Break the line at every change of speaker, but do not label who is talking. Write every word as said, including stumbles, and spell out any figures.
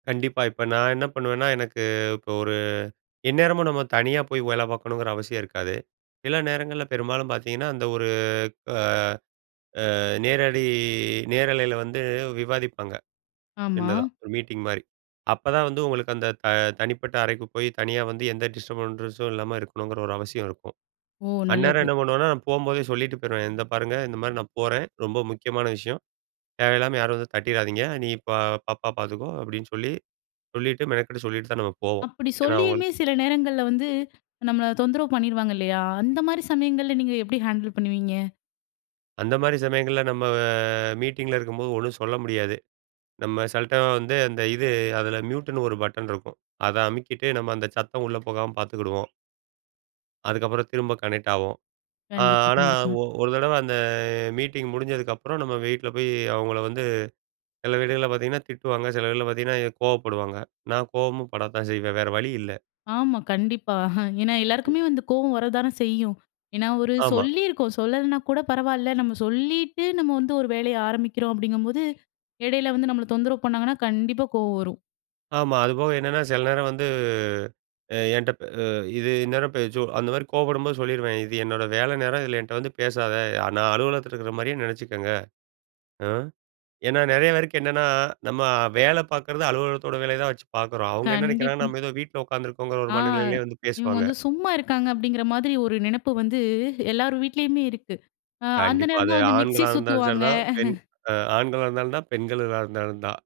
கண்டிப்பா. இப்ப நான் என்ன பண்ணுவேன்னா, எனக்கு இப்போ ஒரு எந்நேரமும் நம்ம தனியா போய் வேல பார்க்கணுங்குற அவசியம் இருக்காது. சில நேரங்கள்ல. பெரும்பாலும் பார்த்தீங்கன்னா, அந்த ஒரு ஆ ஆ நேரடி நேரலையில வந்து விவாதிப்பாங்க.
ஆமா.
சின்னதா ஒரு மீட்டிங் மாரி. அப்பதான் வந்து உங்களுக்கு அந்த த தனிப்பட்ட அறைக்கு போய், தனியா வந்து எந்த டிஸ்டர்பன்ஸ்ஸும் இல்லாம இருக்கணுங்கிற ஒரு அவசியம் இருக்கும்.
ஓ,
அந்நேரம்
நல்லது.
என்ன பண்ணுவேனா, நான் போம்போதே சொல்லிட்டு போயிருவேன். "இந்த பாருங்க. இந்த மாரி நான் போறேன். ரொம்ப முக்கியமான விஷயம். தேவையில்லாம யாரும் வந்து தட்டிராதீங்க. நீ இப்ப பாப்பா பார்த்துக்கோ. அப்டின்னு சொல்லி சொல்லிட்டு மெனக்கட்டு சொல்லிட்டு தான் நம்ம போவோம்.
அப்டி
ஏன்னா, அவங்களுக்கு
சொல்லியுமே சில நேரங்கள்ல வந்து, நம்மள தொந்தரவு பண்ணிருவாங்க. இல்லையா. அந்த மாரி சமயங்கள்ல, நீங்க எப்டி ஹேண்டில் பண்ணுவீங்க?
அந்த மாரி சமயங்கள்ல, நம்ம மீட்டிங்கில இருக்கும்போது ஒண்ணும் சொல்ல முடியாது. நம்ம சிலடைமு வந்து, அந்த இது அதில மியூட்ன்னு ஒரு பட்டன் இருக்கும். அத அமுக்கிட்டு, நம்ம அந்த சத்தம் உள்ளே போகாம பார்த்துக்கிடுவோம். அதுக்கப்புறம் திரும்ப கனெக்ட் ஆவோம். ஆ
கண்டிப்பா,
ஆனா,
கண்டிப்பா.
ஒ ஒரு தடவ அந்த மீட்டிங் முடிஞ்சதுக்கப்புறம், நம்ம வீட்ல போய் அவங்கள வந்து சில வீடுகள்ல பார்த்தீங்கன்னா திட்டுவாங்க. சில வீல பார்த்தீங்கன்னா கோவப்படுவாங்க. நான் கோவமும் படத்தான் செய்வேன். வேற வழி இல்ல.
ஆமா. கண்டிப்பா. ஏன்னா, எல்லாருக்குமே வந்து கோவம் வரத்தான செய்யும். ஏன்னா, ஒரு
ஆமா.
சொல்லிருக்கோம். சொல்லலன்னா கூட பரவாயில்ல. நம்ம சொல்லிட்டு, நம்ம வந்து ஒரு வேலைய ஆரம்பிக்கிறோம். அப்பிடீங்கம்போது, இடையில வந்து நம்மள தொந்தரவு பண்ணாங்கன்னா, கண்டிப்பா கோவம் வரும்.
ஆமா. அதுபோக என்னன்னா, சில நேரம் வந்து அ என்ட்டப் அ இது இந்நேரம் பே சோ அந்த மாரி கோவப்படும்போது சொல்லிருவேன். இது என்னோட வேலை நேரம். இதில என்ட்ட வந்து பேசாத. நான் அலுவலகத்தில இருக்கிற மாரியே நெனைச்சிக்கங்க. ஆ ஏன்னா, நெறைய பேருக்கு என்னன்னா, நம்ம வேல பார்க்குறது அலுவலகத்தோட வேலையை தான் வச்சு பார்க்குறோம். அவங்க என்ன
கண்டிப்
நெனைக்கிறாங்கன்னா,
ம்.
நம்ம ஏதோ வீட்ல உட்காந்துருக்கோங்குற ஒரு
ஆ.
மனநிலையிலயே வந்து
இவுங்க
பேசுவாங்க.
வந்து சும்மா இருக்காங்க. அப்டீங்கிற மாதிரி ஒரு நெனைப்பு வந்து எல்லார் வீட்லயுமே இருக்கு. அ அந்த
கண்டிப்பா.
நேரம்
அது
தான் வந்து மிக்சி
ஆண்களா இருந்தாலும் சரி
சுத்துவாங்க.
தான். பெண் ஆண்களா இருந்தாலும் தான். பெண்களா இருந்தாலும் தான்.